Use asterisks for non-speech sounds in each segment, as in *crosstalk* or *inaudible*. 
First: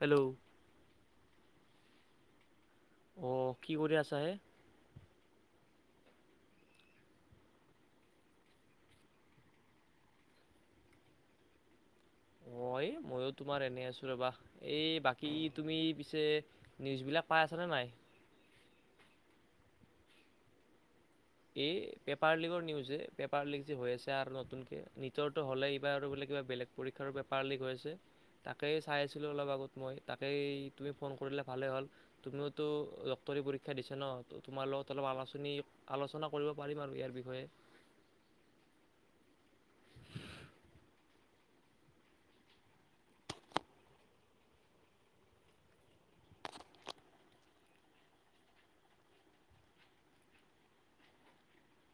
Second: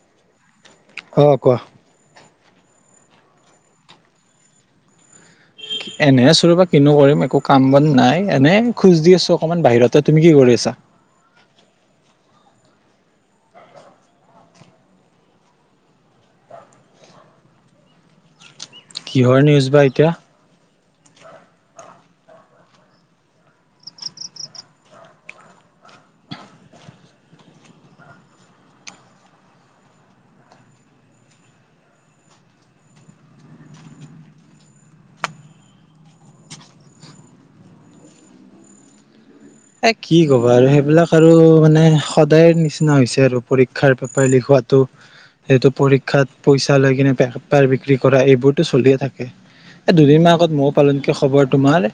Hello? অ', কোৱা? অ', কি কৰি আছা হে? এনে আছোঁ ৰবা কিনো কৰিম একো কাম বন নাই, এনে খোজ দি আছো অকমান বাহিৰতে তুমি কি কৰি আছা? অ', এই ময়ো তোমাৰ এনে আছো ৰবা এই বাকী তুমি পিছে নিউজবিলাক পাই আছানে নাই? কিহৰ নিউজ বা এতিয়া? এই পেপাৰ লীকৰ নিউজ হে পেপাৰ লীক যে হৈ আছে আৰু নতুনকে নিটৰটো হ'লে, এইবাৰ আৰু বোলে কিবা বেলেগ পৰীক্ষাৰো পেপাৰ লিক হৈ আছে। তাকেই চাই আছিলোঁ অলপ আগত মই, তাকেই তুমি ফোন কৰিলা ভালে হ'ল। তুমিওতো ডক্তৰী পৰীক্ষা দিছা ন তোমাৰ লগত অলপ আলোচনী আলোচনা কৰিব পাৰিম আৰু ইয়াৰ বিষয়ে। এ কি ক'বা আৰু সেইবিলাক আৰু মানে সদায়ৰ নিচিনা হৈছে আৰু পৰীক্ষাৰ পেপাৰ লিক হোৱাটো। হেতু পৰীক্ষাত পইচা লৈ কিনে বেপাৰ বিক্ৰী কৰা এইবোৰতটো চলিয়ে থাকে। এ দুদিন মান আগত মইও পালোনেকি খবৰ তোমাৰ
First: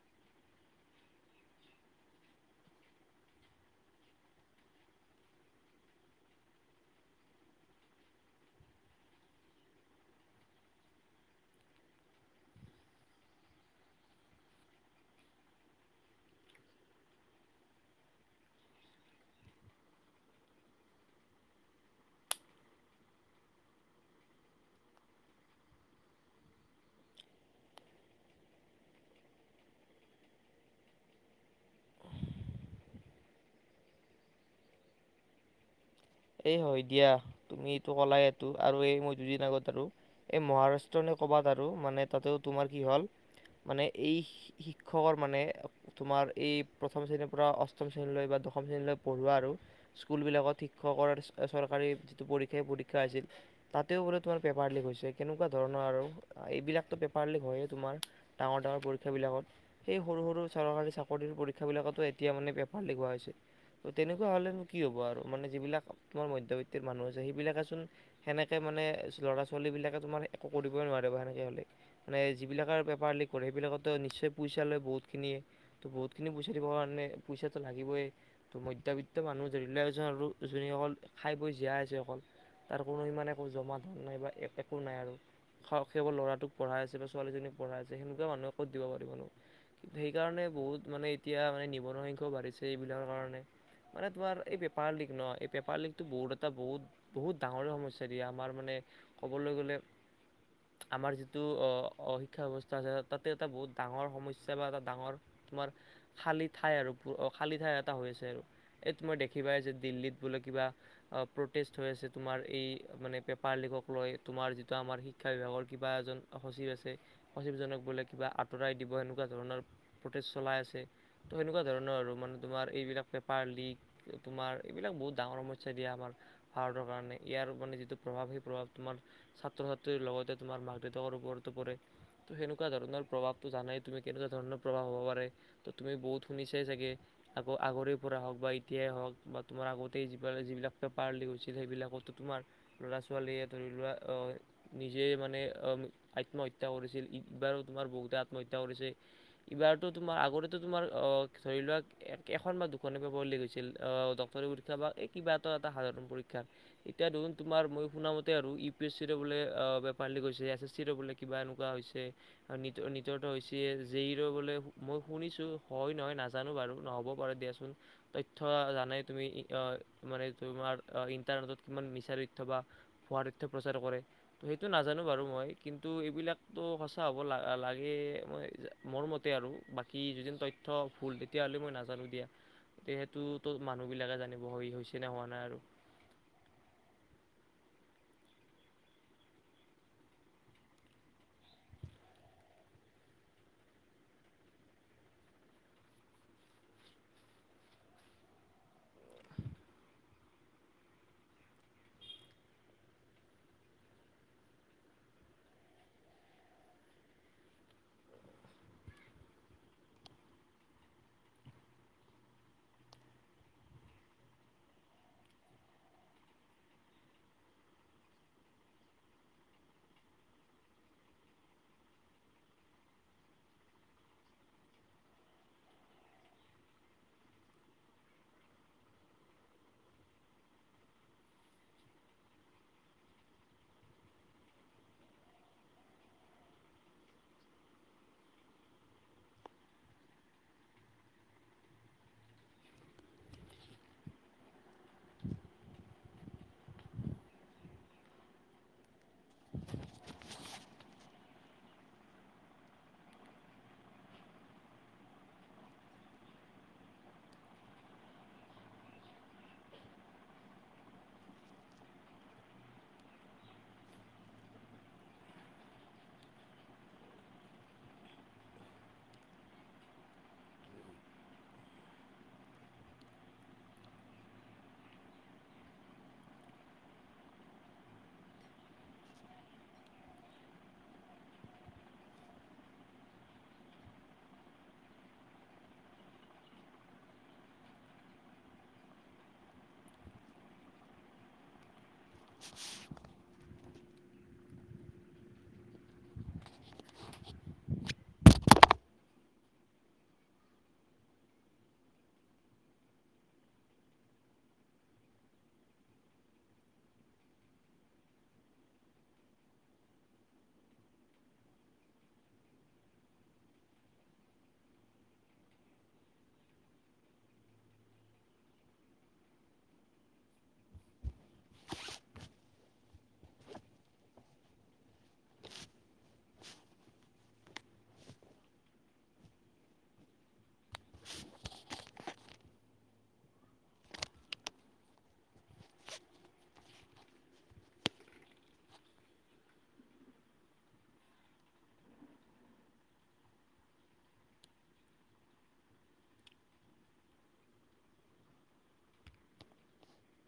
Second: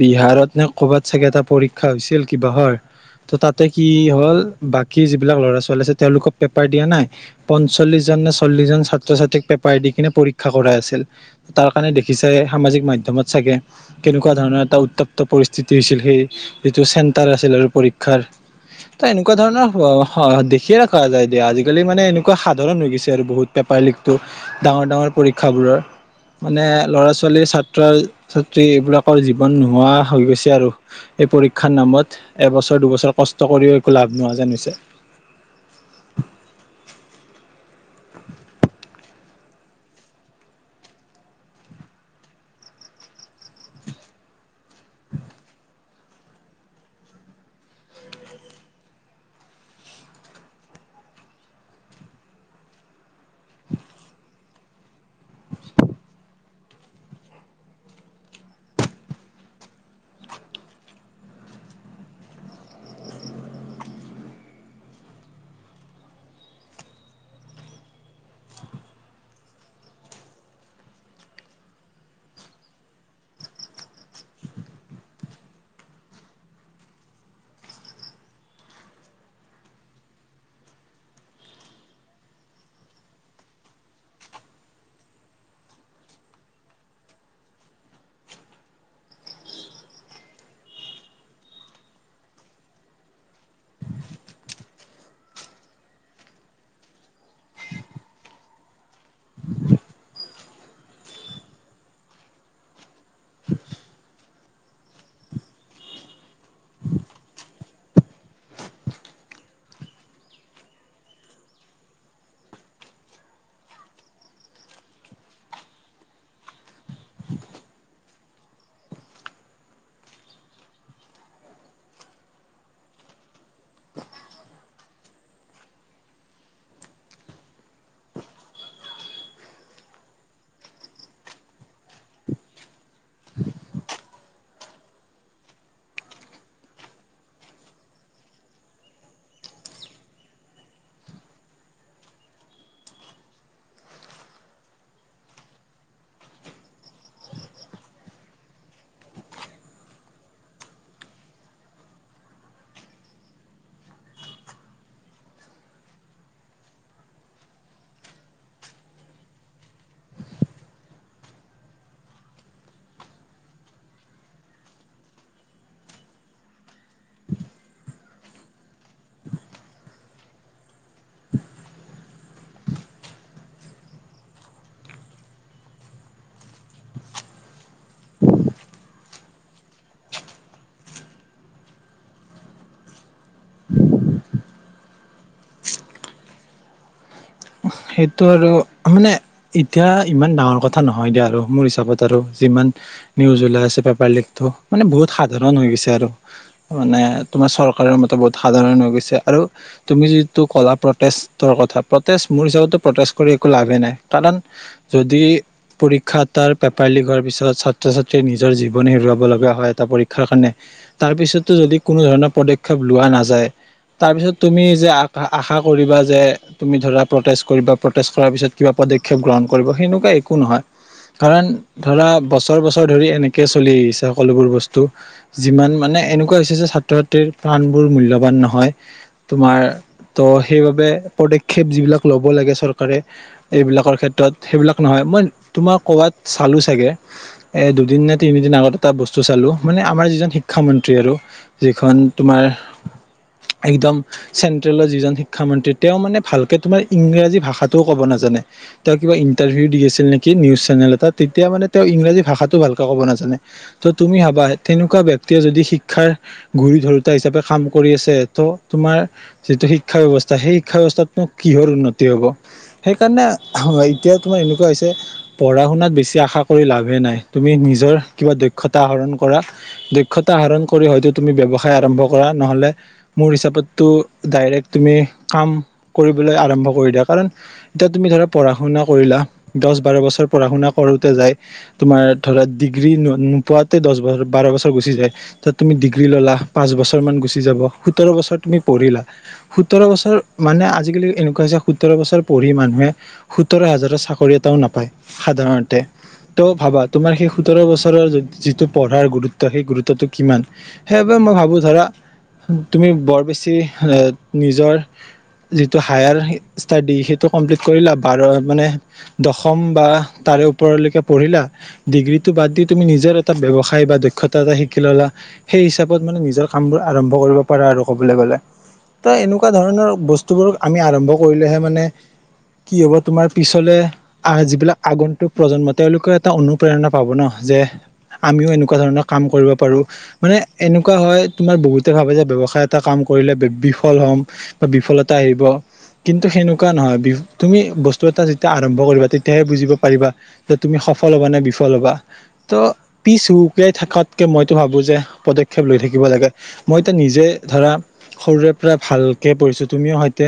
বিহাৰত নে কৰ'বাত চাগে এটা পৰীক্ষা হৈছিল কিবা হয় ত' তাতে কি হ'ল বাকী যিবিলাক ল'ৰা-ছোৱালী আছে তেওঁলোকক পেপাৰ দিয়া নাই। পঞ্চল্লিশজন নে চল্লিশ জন ছাত্ৰ-ছাত্ৰীক পেপাৰ দি কিনে পৰীক্ষা কৰাই আছিল। তাৰ কাৰণে দেখিছাই সামাজিক মাধ্যমত চাগে। কেনেকুৱা ধৰণৰ এটা উত্তাপ্ত পৰিস্থিতি হৈছিল সেই যিটো চেণ্টাৰ আছিল আৰু পৰীক্ষাৰ। ত এনেকুৱা ধৰণৰ দেখিয়ে থকা যায় দিয়া, আজিকালি মানে এনেকুৱা সাধাৰণ হৈ গৈছে আৰু বহুত। পেপাৰ লিকটো ডাঙৰ ডাঙৰ পৰীক্ষাবোৰৰ। মানে ল'ৰা-ছোৱালীৰ, ছাত্ৰ-ছাত্ৰী এইবিলাকৰ জীৱন নোহোৱা হৈ গৈছে আৰু। এই পৰীক্ষাৰ নামত এবছৰ দুবছৰ কষ্ট কৰিও একো লাভ নোহোৱা যেন হৈছে। এই হয় দিয়া, তুমি এইটো কলা এইটো আৰু এই মই দুদিন আগত আৰু এই মহাৰাষ্ট্ৰ নে ক'বাত আৰু মানে তাতেও তোমাৰ কি হ'ল মানে এই শিক্ষকৰ মানে তোমাৰ এই প্ৰথম শ্ৰেণীৰ পৰা অষ্টম শ্ৰেণীলৈ বা দশম শ্ৰেণীলৈ পঢ়োৱা আৰু স্কুলবিলাকত শিক্ষ *unintelligible* চৰকাৰি যিটো পৰিক্ষাই পৰিক্ষাৰ আছিল। তাতেও বোলে, তোমাৰ পেপাৰ লিক হৈছে, কেনেকুৱা ধৰণৰ আৰু এইবিলাকতো পেপাৰ লিক হয়েই তোমাৰ। ডাঙৰ, ডাঙৰ, পৰীক্ষাবিলাকত সেই সৰু, সৰু চৰকাৰী চাকৰিৰ পৰীক্ষাবিলাকতো এতিয়া মানে পেপাৰ লিক হোৱা হৈছে। তেনেকুৱা হ'লেনো কি হ'ব আৰু মানে যিবিলাক তোমাৰ মধ্যবিত্ত মানুহ আছে সেইবিলাকেচোন সেনেকে মানে ল'ৰা-ছোৱালীবিলাকে তোমাৰ একো কৰিবই নোৱাৰিব সেনেকে হ'লে। মানে যিবিলাকে আৰু পেপাৰ লিক কৰে, সেইবিলাকেতো নিশ্চয় পইচা লয় বহুতখিনিয়ে ত, বহুত খিনি‌ পইচা দিব কাৰণে, পইচাটো লাগিবই, ত মধ্যবিত্ত মানুহ *inaudible* *inaudible* যিসকল খাই বৈ জীয়াই আছে অকল। তাৰ কোনো‌ হেই মানে জমা নাইবা একো নাই আৰু। সা, সেইবোৰ লৰাটোক পঢ়াই আছিলো, ছোৱালীজনীক পঢ়িই আছে, সেনে কোৱা মানুহক ক'ত দিব পাৰিবনো। সেইকাৰণে বহুত মানে এতিয়া মানে, নিবনুৱ সংখ্যাও বাঢ়িছে এইবিলাকৰ কাৰণে। মানে তোমাৰ এই পেপাৰ লিক। ন, এই পেপাৰ লিকটো, বহুত এটা বহুত, বহুত ডাঙৰে সমস্যা দিয়া আমাৰ মানে ক'বলৈ গ'লে আমাৰ যিটো অ, শিক্ষা ব্যৱস্থা আছে, তাতে এটা বহুত ডাঙৰ সমস্যা বা এটা ডাঙৰ তোমাৰ খালি ঠাই আৰু ব খালি ঠাই এটা, হৈ আছে আৰু এই তোমাৰ দেখিবাই যে দিল্লীত বোলে, কিবা প্ৰটেষ্ট হৈ আছে, তোমাৰ এই মানে পেপাৰ লিকক লৈ, তোমাৰ যিটো আমাৰ শিক্ষা বিভাগৰ কিবা এজন সচিব আছে, সচিবজনক বোলে কিবা আঁতৰাই দিব, এনেকুৱা ধৰণৰ প্ৰটেষ্ট চলাই আছে। তো, এনেকুৱা ধৰণৰ আৰু মানে তোমাৰ এইবিলাক পেপাৰ লিক, তোমাৰ এইবিলাক বহুত ডাঙৰ সমস্যা দিয়া আমাৰ ভাৰতৰ কাৰণে, ইয়াৰ মানে যিটো প্ৰভাৱ সেই প্ৰভাৱ তোমাৰ ছাত্ৰ-ছাত্ৰীৰ লগতে তোমাৰ মাক-দেউতাকৰ ওপৰতো পৰে। ত, সেনেকুৱা ধৰণৰ প্ৰভাৱটো জানাই তুমি কেনেকুৱা ধৰণৰ প্ৰভাৱ হ'ব পাৰে। ত, তুমি বহুত শুনিছাই চাগে, আকৌ আগৰে পৰা হওঁক বা এতিয়াই হওঁক বা তোমাৰ আগতেই যিবা যিবিলাক, পেপাৰ লিক হৈছিল সেইবিলাকতো তোমাৰ ল'ৰা ছোৱালীয়ে ধৰি লোৱা, অ, নিজে মানে আত্মহত্যা কৰিছিল, এইবাৰো তোমাৰ বহুতে আত্মহত্যা কৰিছে। ইবাৰ তো তোমাৰ, আগতেটো তোমাৰ অ, ধৰি লোৱা এই, এখন, বা দুখনে পাব বুলি কৈছিল। *unintelligible* এতিয়া দেখোন তোমাৰ মই শুনামতে আৰু ইউ, পি, এছ, চি, ৰো বোলে পেপাৰ লিক গৈছে, এছ, এছ, চি, ৰো বোলে কিবা এনেকুৱা হৈছে। আৰু নীটৰ, নীটৰটো হৈছে জি, ইউৰো বোলে মই শুনিছো হয় নহয় নাজ জানো বাৰু নহ'ব পাৰে দিয়াচোন তথ্য জান তুমি মানে তোমাৰ ইণ্টাৰনেটত কিমান মিছা তথ্য বা ভুৱা তথ্য প্ৰচাৰ কৰে। সেইটো নাজানো বাৰু মই, কিন্তু এইবিলাকতো সঁচা হ'ব লা- লাগে মই মোৰ মতে আৰু বাকী যিজন তথ্য ভুল তেতিয়াহ'লে মই নাজানো দিয়া। তে, সেইটোতো মানুহবিলাকে জানিব হৈছে নে হোৱা নাই আৰু। সেইটো আৰু মানে এতিয়া ইমান ডাঙৰ কথা নহয় দিয়া আৰু মোৰ হিচাপত আৰু যিমান নিউজ ওলাই আছে, পেপাৰ লিকটো মানে বহুত সাধাৰণ হৈ গৈছে আৰু। মানে, তোমাৰ চৰকাৰৰ মতে ব সাধাৰণ হৈ গৈছে আৰু তুমি যিটো ক'লা প্ৰটেষ্টৰ কথা প্ৰটেষ্ট মোৰ হিচাপতো প্ৰটেষ্ট কৰি একো লাভেই নাই কাৰণ যদি পৰীক্ষা এটাৰ পেপাৰ লিক হোৱাৰ পিছত ছাত্ৰ-ছাত্ৰীয়ে নিজৰ জীৱন হেৰুৱাব লগা হয় এটা পৰীক্ষাৰ কাৰণে তাৰ পিছতো যদি কোনো ধৰণৰ পদক্ষেপ লোৱা নাযায় তাৰপিছত তুমি যে আ আশা কৰিবা যে তুমি ধৰা প্ৰটেষ্ট কৰিবা প্ৰটেষ্ট কৰাৰ পিছত কিবা পদক্ষেপ গ্ৰহণ কৰিব সেনেকুৱা একো নহয় কাৰণ ধৰা বছৰ বছৰ ধৰি এনেকেই চলি আহিছে সকলোবোৰ বস্তু যিমান মানে এনেকুৱা হৈছে যে ছাত্ৰ ছাত্ৰীৰ প্ৰাণবোৰ মূল্যবান নহয়। তোমাৰ ত' সেইবাবে পদক্ষেপ যিবিলাক ল'ব লাগে চৰকাৰে এইবিলাকৰ ক্ষেত্ৰত সেইবিলাক নহয় মই তোমাৰ ক'বাত চালোঁ চাগে। এ', দুদিন নে তিনিদিন আগতে এটা বস্তু চালো মানে আমাৰ যিজন শিক্ষামন্ত্ৰী আৰু যিখন তোমাৰ একদম চেন্ট্ৰেলৰ যিজন শিক্ষামন্ত্ৰী তেওঁ মানে ভালকে তোমাৰ ইংৰাজী ভাষাটোও ক'ব নাজানে। তেওঁ কিবা ইণ্টাৰভিউ দি আছিল নেকি নিউজ চেনেল এটাত তেতিয়া মানে তেওঁ ইংৰাজী ভাষাটো ভালকে ক'ব নাজানে। ত' তুমি ভাবা তেনেকুৱা ব্যক্তিয়ে যদি শিক্ষাৰ গুৰি ধৰোতা হিচাপে কাম কৰি আছে ত' তোমাৰ যিটো শিক্ষা ব্যৱস্থা সেই শিক্ষা ব্যৱস্থাতনো কিহৰ উন্নতি হ'ব। সেইকাৰণে এতিয়া তোমাৰ এনেকুৱা হৈছে পঢ়া -শুনাত বেছি আশা কৰি লাভে নাই তুমি নিজৰ কিবা দক্ষতা আহৰণ কৰা। দক্ষতা আহৰণ কৰি হয়তো তুমি ব্যৱসায় আৰম্ভ কৰা নহ'লে মোৰ হিচাপততো ডাইৰেক্ট তুমি কাম কৰিবলৈ আৰম্ভ কৰি দিয়া কাৰণ এতিয়া তুমি ধৰা পঢ়া -শুনা কৰিলা দহ -বাৰ বছৰ পঢ়া -শুনা কৰোঁতে যায়। তোমাৰ ধৰা ডিগ্ৰী ন-নোপোৱাতে দহ বছৰ বাৰ বছৰ গুচি যায়। তাত তুমি ডিগ্ৰী ল'লা পাঁচ বছৰমান গুচি যাব সোতৰ বছৰ তুমি পঢ়িলা। সোতৰ বছৰ মানে আজিকালি এনেকুৱা হৈছে সোতৰ বছৰ পঢ়ি মানুহে সোতৰ হাজাৰৰ চাকৰি এটাও নাপায় সাধাৰণতে। তো ভাবা তোমাৰ সেই সোতৰ বছৰৰ যিটো পঢ়াৰ গুৰুত্ব সেই গুৰুত্বটো কিমান? সেইবাবে মই ভাবোঁ ধৰা তুমি বৰ বেছি নিজৰ যিটো হায়াৰ ষ্টাডি সেইটো কমপ্লিট কৰিলা বাৰ মানে দশম বা তাৰে ওপৰলৈকে পঢ়িলা। ডিগ্ৰীটো বাদ দি তুমি নিজৰ এটা ব্যৱসায় বা দক্ষতা এটা শিকি ল'লা। সেই হিচাপত মানে নিজৰ কাম বোৰ আৰম্ভ কৰিব পাৰা আৰু ক'বলৈ গ'লে ত এনেকুৱা ধৰণৰ বস্তু টোবোৰ আমি আৰম্ভ কৰিলেহে মানে কি হ'ব তোমাৰ পিছলে আহ, যিবিলাক আগন্তুক প্ৰজন্ম তেওঁলোকে এটা অনুপ্ৰেৰণা পাব ন যে আমিও এনেকুৱা ধৰণৰ কাম কৰিব পাৰো। মানে এনেকুৱা হয় তোমাৰ বহুতে ভাবে যে, ব্যৱসায় এটা কাম কৰিলে বি-বিফল হ'ম বা বিফলত তা আহিব। কিন্তু সেনেকুৱা নহয়, তুমি বস্তু এটা যেতিয়া আৰম্ভ কৰিবা তেতিয়াহে বুজিব পাৰিবা। যে তুমি সফল হ'বা নে বিফল হ'বা। ত' পিছ হুকিয়াই থকাতকে মইতো ভাবো যে পদক্ষেপ লৈ থাকিব লাগে। মইতো নিজে ধৰা সৰুৰে পৰা ভালকে পঢ়িছো তুমিও স'তে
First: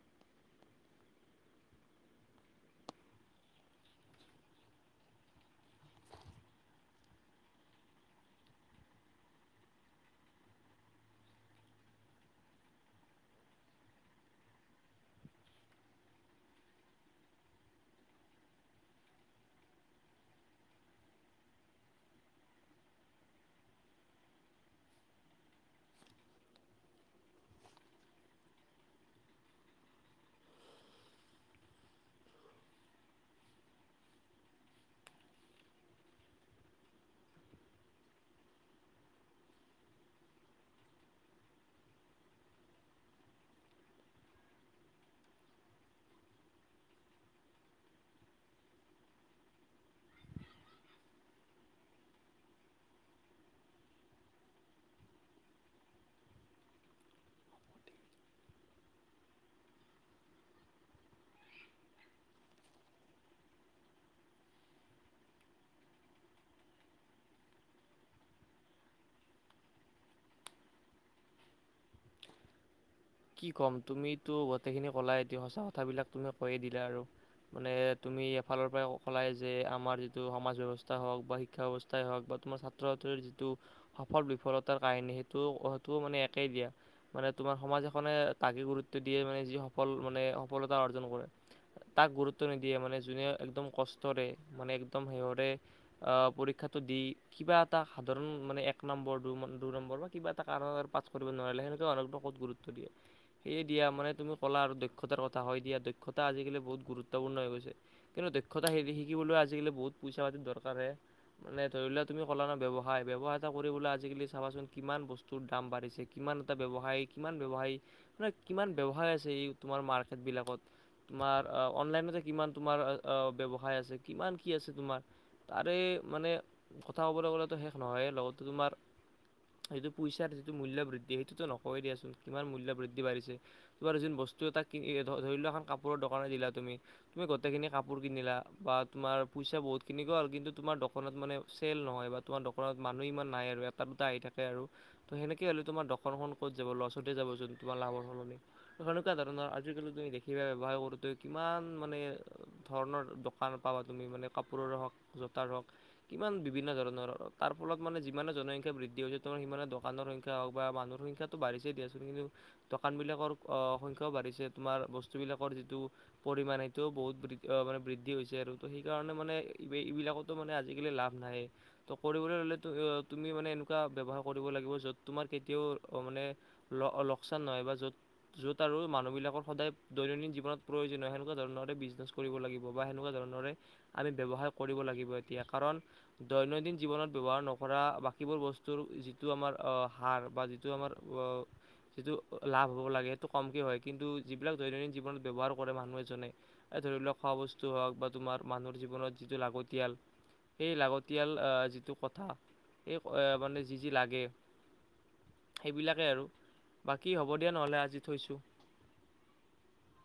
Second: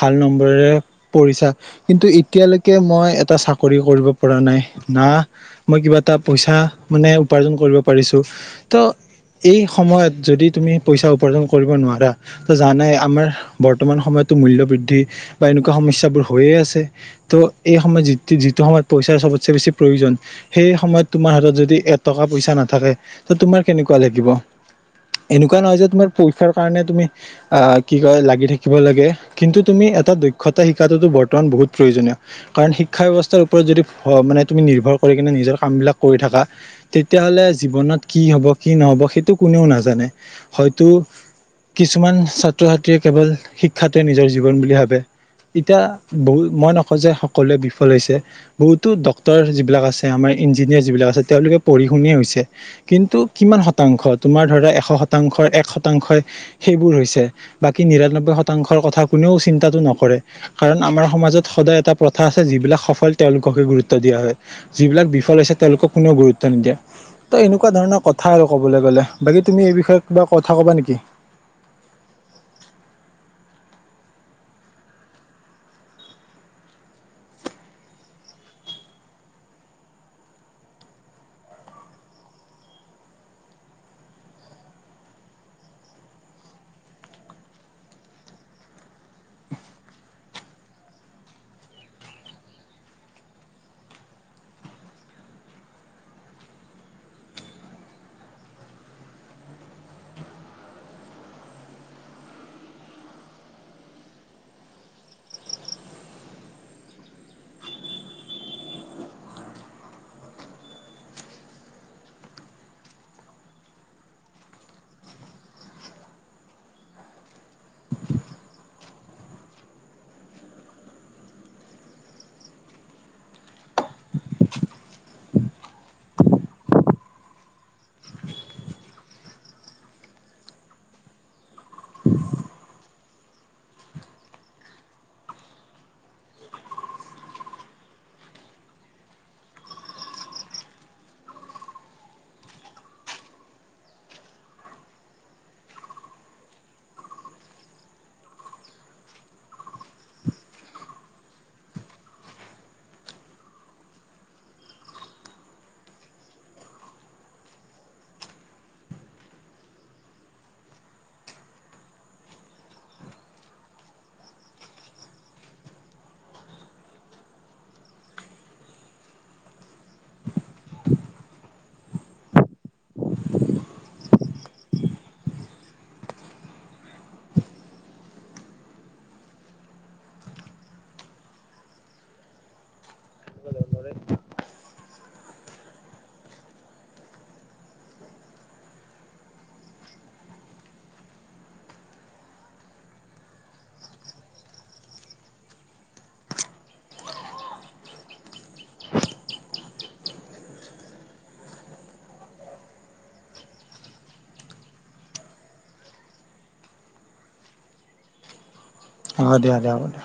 ভাল নম্বৰেৰে পঢ়িছা কিন্তু এতিয়ালৈকে মই এটা চাকৰিও কৰিব পৰা নাই না মই কিবা এটা পইচা মানে উপাৰ্জন কৰিব পাৰিছো ত' এই সময়ত যদি তুমি পইচা উপাৰ্জন কৰিব নোৱাৰা ত' জানাই আমাৰ বৰ্তমান সময়তো মূল্যবৃদ্ধি বা এনেকুৱা সমস্যাবোৰ হৈয়ে আছে। ত' এই সময়ত যি যিটো সময়ত পইচাৰ চবতচে বেছি প্ৰয়োজন। সেই সময়ত তোমাৰ হাতত যদি এটকা পইচা নাথাকে তে তোমাৰ কেনেকুৱা লাগিব? এনেকুৱা নহয় যে তুমাৰ পৰীক্ষাৰ কাৰণে তুমি অ', কি কয় লাগি থাকিব লাগে কিন্তু তুমি এটা দক্ষতা শিকাটোতো বৰ্তমান বহুত প্ৰয়োজনীয়। কাৰণ শিক্ষা ব্যৱস্থাৰ ওপৰত যদি মানে তুমি নিৰ্ভৰ কৰি কিনে নিজৰ কামবিলাক কৰি থাকা। তেতিয়াহ'লে জীৱনত কি হ'ব কি নহ'ব সেইটো কোনেও নাজানে, হয়তো কিছুমান ছাত্ৰ ছাত্ৰীয়ে কেৱল শিক্ষাটোৱে নিজৰ জীৱন বুলি ভাবে। এতিয়া বহু মই নকওঁ যে সকলোৱে বিফল হৈছে। বহুতো ডক্তৰ যিবিলাক আছে আমাৰ ইঞ্জিনিয়াৰ যিবিলাক আছে তেওঁলোকে পঢ়ি শুনিয়ে হৈছে। কিন্তু কিমান শতাংশ তোমাৰ ধৰা এশ শতাংশৰ এক শতাংশই সেইবোৰ হৈছে, বাকী নিৰানব্বৈ শতাংশৰ কথা কোনেও চিন্তাটো নকৰে। কাৰণ আমাৰ সমাজত সদায় এটা প্ৰথা আছে যিবিলাক সফল তেওঁলোককে গুৰুত্ব দিয়া হয়। যিবিলাক বিফল আছে তেওঁলোকক কোনেও গুৰুত্ব নিদিয়ে। ত' এনেকুৱা ধৰণৰ কথা আৰু ক'বলৈ গ'লে বাকী তুমি এই বিষয়ে কিবা কথা ক'বা নেকি? কি ক'ম তুমিতো গোটেইখিনি ক'লাই এয়া সঁচা কথাবিলাক তুমি কৈয়ে দিলা আৰু। মানে তুমি এফালৰ পৰাই কলাই যে আমাৰ যিটো সমাজ ব্যৱস্থা হওক বা শিক্ষা ব্যৱস্থাই হওক বা তোমাৰ ছাত্ৰ ছাত্ৰীৰ যিটো সফল বিফলতাৰ কাহিনী সেইটো সেইটো মানে একেই দিয়া। মানে তোমাৰ সমাজ এখনে তাকে গুৰুত্ব দিয়ে মানে যি সফল মানে সফলতা অৰ্জন কৰে। তাক গুৰুত্ব নিদিয়ে মানে যোনে একদম কষ্টৰে মানে একদম সিহৰে পৰীক্ষাটো দি কিবা এটা সাধাৰণ মানে এক নম্বৰ দুই নম্বৰ বা কিবা এটা কাৰণত, আৰু পাছ কৰিব নোৱাৰিলে, সেনেকুৱা মানুহকনো ক'ত গুৰুত্ব দিয়ে। সেয়ে দিয়া মানে তুমি কলা আৰু দক্ষতাৰ কথা হয় দিয়া দক্ষতা আজিকালি বহুত গুৰুত্বপূৰ্ণ হৈ গৈছে। কিন্তু দক্ষতা হেৰি শিকিবলৈ আজিকালি বহুত পইচা-পাতিৰ দৰকা হে। মানে ধৰি লোৱা তুমি ক'লা ন' ব ব্যয়সায়, ব্যয়ৱসায় এটা কৰিবলে আজিকালি চাবাচোন কিমান বস্তু তোৰ দাম বাঢ়িছে কিমান এটা ব্যৱসায়িক কিমান ব্যৱসায় মানে কিমান ব্যৱসায় আছে এই তোমাৰ মাৰ্কেটবিলাকত। তোমাৰ অনলাইনতে কিমান তোমাৰ ব্যৱসায় আছে কিমান কি আছে তোমাৰ। তাৰে মানে কথা ক'বলৈ গ'লেতো শেষ নহয়েই, লগতে তোমাৰ সেইটো পইচাৰ যিটো মূল্য বৃদ্ধি সেইটোতো নকয়েই দিয়াচোন কিমান মূল্য বৃদ্ধি বাঢ়িছে। কিবা যোন বস্তু এটা কিনি ধৰি লোৱা এখন কাপোৰৰ দোকানে দিলা তুমি। তুমি গোটেইখিনি কাপোৰ কিনিলা বা তুমাৰ পইচা বহুত খিনি গ'ল কিন্তু তোমাৰ দোকানত মানে চেল নহয় বা তোমাৰ দোকানত মানুহ ইমান নাই আৰু এটা দুটা আহি থাকে আৰু ত' সেনেকে হ'লে তোমাৰ দোকৰখন ক'ত যাব, লছ লোছতে যাব যোনতো তোমাৰ লাভৰ সলনি। সেনেকুৱা ধৰণৰ আজিকালি তুমি দেখিবা ব্যৱসায় কৰোঁতে কিমান মানে ধৰণৰ দোকান পাবা তুমি মানে কাপোৰৰে হওক, জোতাৰ হওক। কিমান বিভিন্ন ধৰণৰ আৰু তাৰ ফলত মানে যিমানে জনসংখ্যা বৃদ্ধি হৈছে, তোমাৰ সিমানে দোকানৰ সংখ্যা হওক বা মানুহৰ সংখ্যা বাঢ়িছেই দিয়াচোন কিন্তু, দোকানবিলাকৰ সংখ্যাও বাঢ়িছে তোমাৰ বস্তুবিলাকৰ যিটো পৰিমাণ সেইটোও বহুত মানে বৃদ্ধি হৈছে আৰু ত' সেইকাৰণে মানে এই-এইবিলাকত তো মানে আজিকালি লাভ নাই। ত' কৰিবলৈ হলে তুমি মানে এনেকুৱা ব্যৱসায় কৰিব লাগিব য'ত তোমাৰ কেতিয়াও মানে লোকচান নহয় বা য'ত য'ত আৰু মানুহবিলাক সদায় দৈনন্দিন জীৱনত প্ৰয়োজনীয় হয়, সেনেকুৱা ধৰণৰে বিজনেছ কৰিব লাগিব বা সেনেকুৱা ধৰণৰে আমি ব্যৱসায় কৰিব লাগিব, এতিয়া কাৰণ দৈনন্দিন জীৱনত ব্যয়ৱহাৰ নকৰা বাকীবোৰ বস্তুৰ যিটো আমাৰ সাৰ বা যিটো যিটো আমাৰ অঁ, যিটো লাভ হ'ব লাগে সেইটো কমকৈ হয়। কিন্তু যিবিলাক দৈনন্দিন জীৱনত ব্যৱহাৰ কৰে মানুহ এজনে, এ ধৰি লওক খোৱা বস্তু হওক, বা তোমাৰ মানুহৰ জীৱনত যিটো লাগতিয়াল। সেই লাগতিয়াল যিটো কথা, সেই মানে যি যি লাগে, সেইবিলাকে আৰু। বাকী হ'ব দিয়া নহ'লে, আজি থৈছোঁ। অ দে দে হ'ব দে।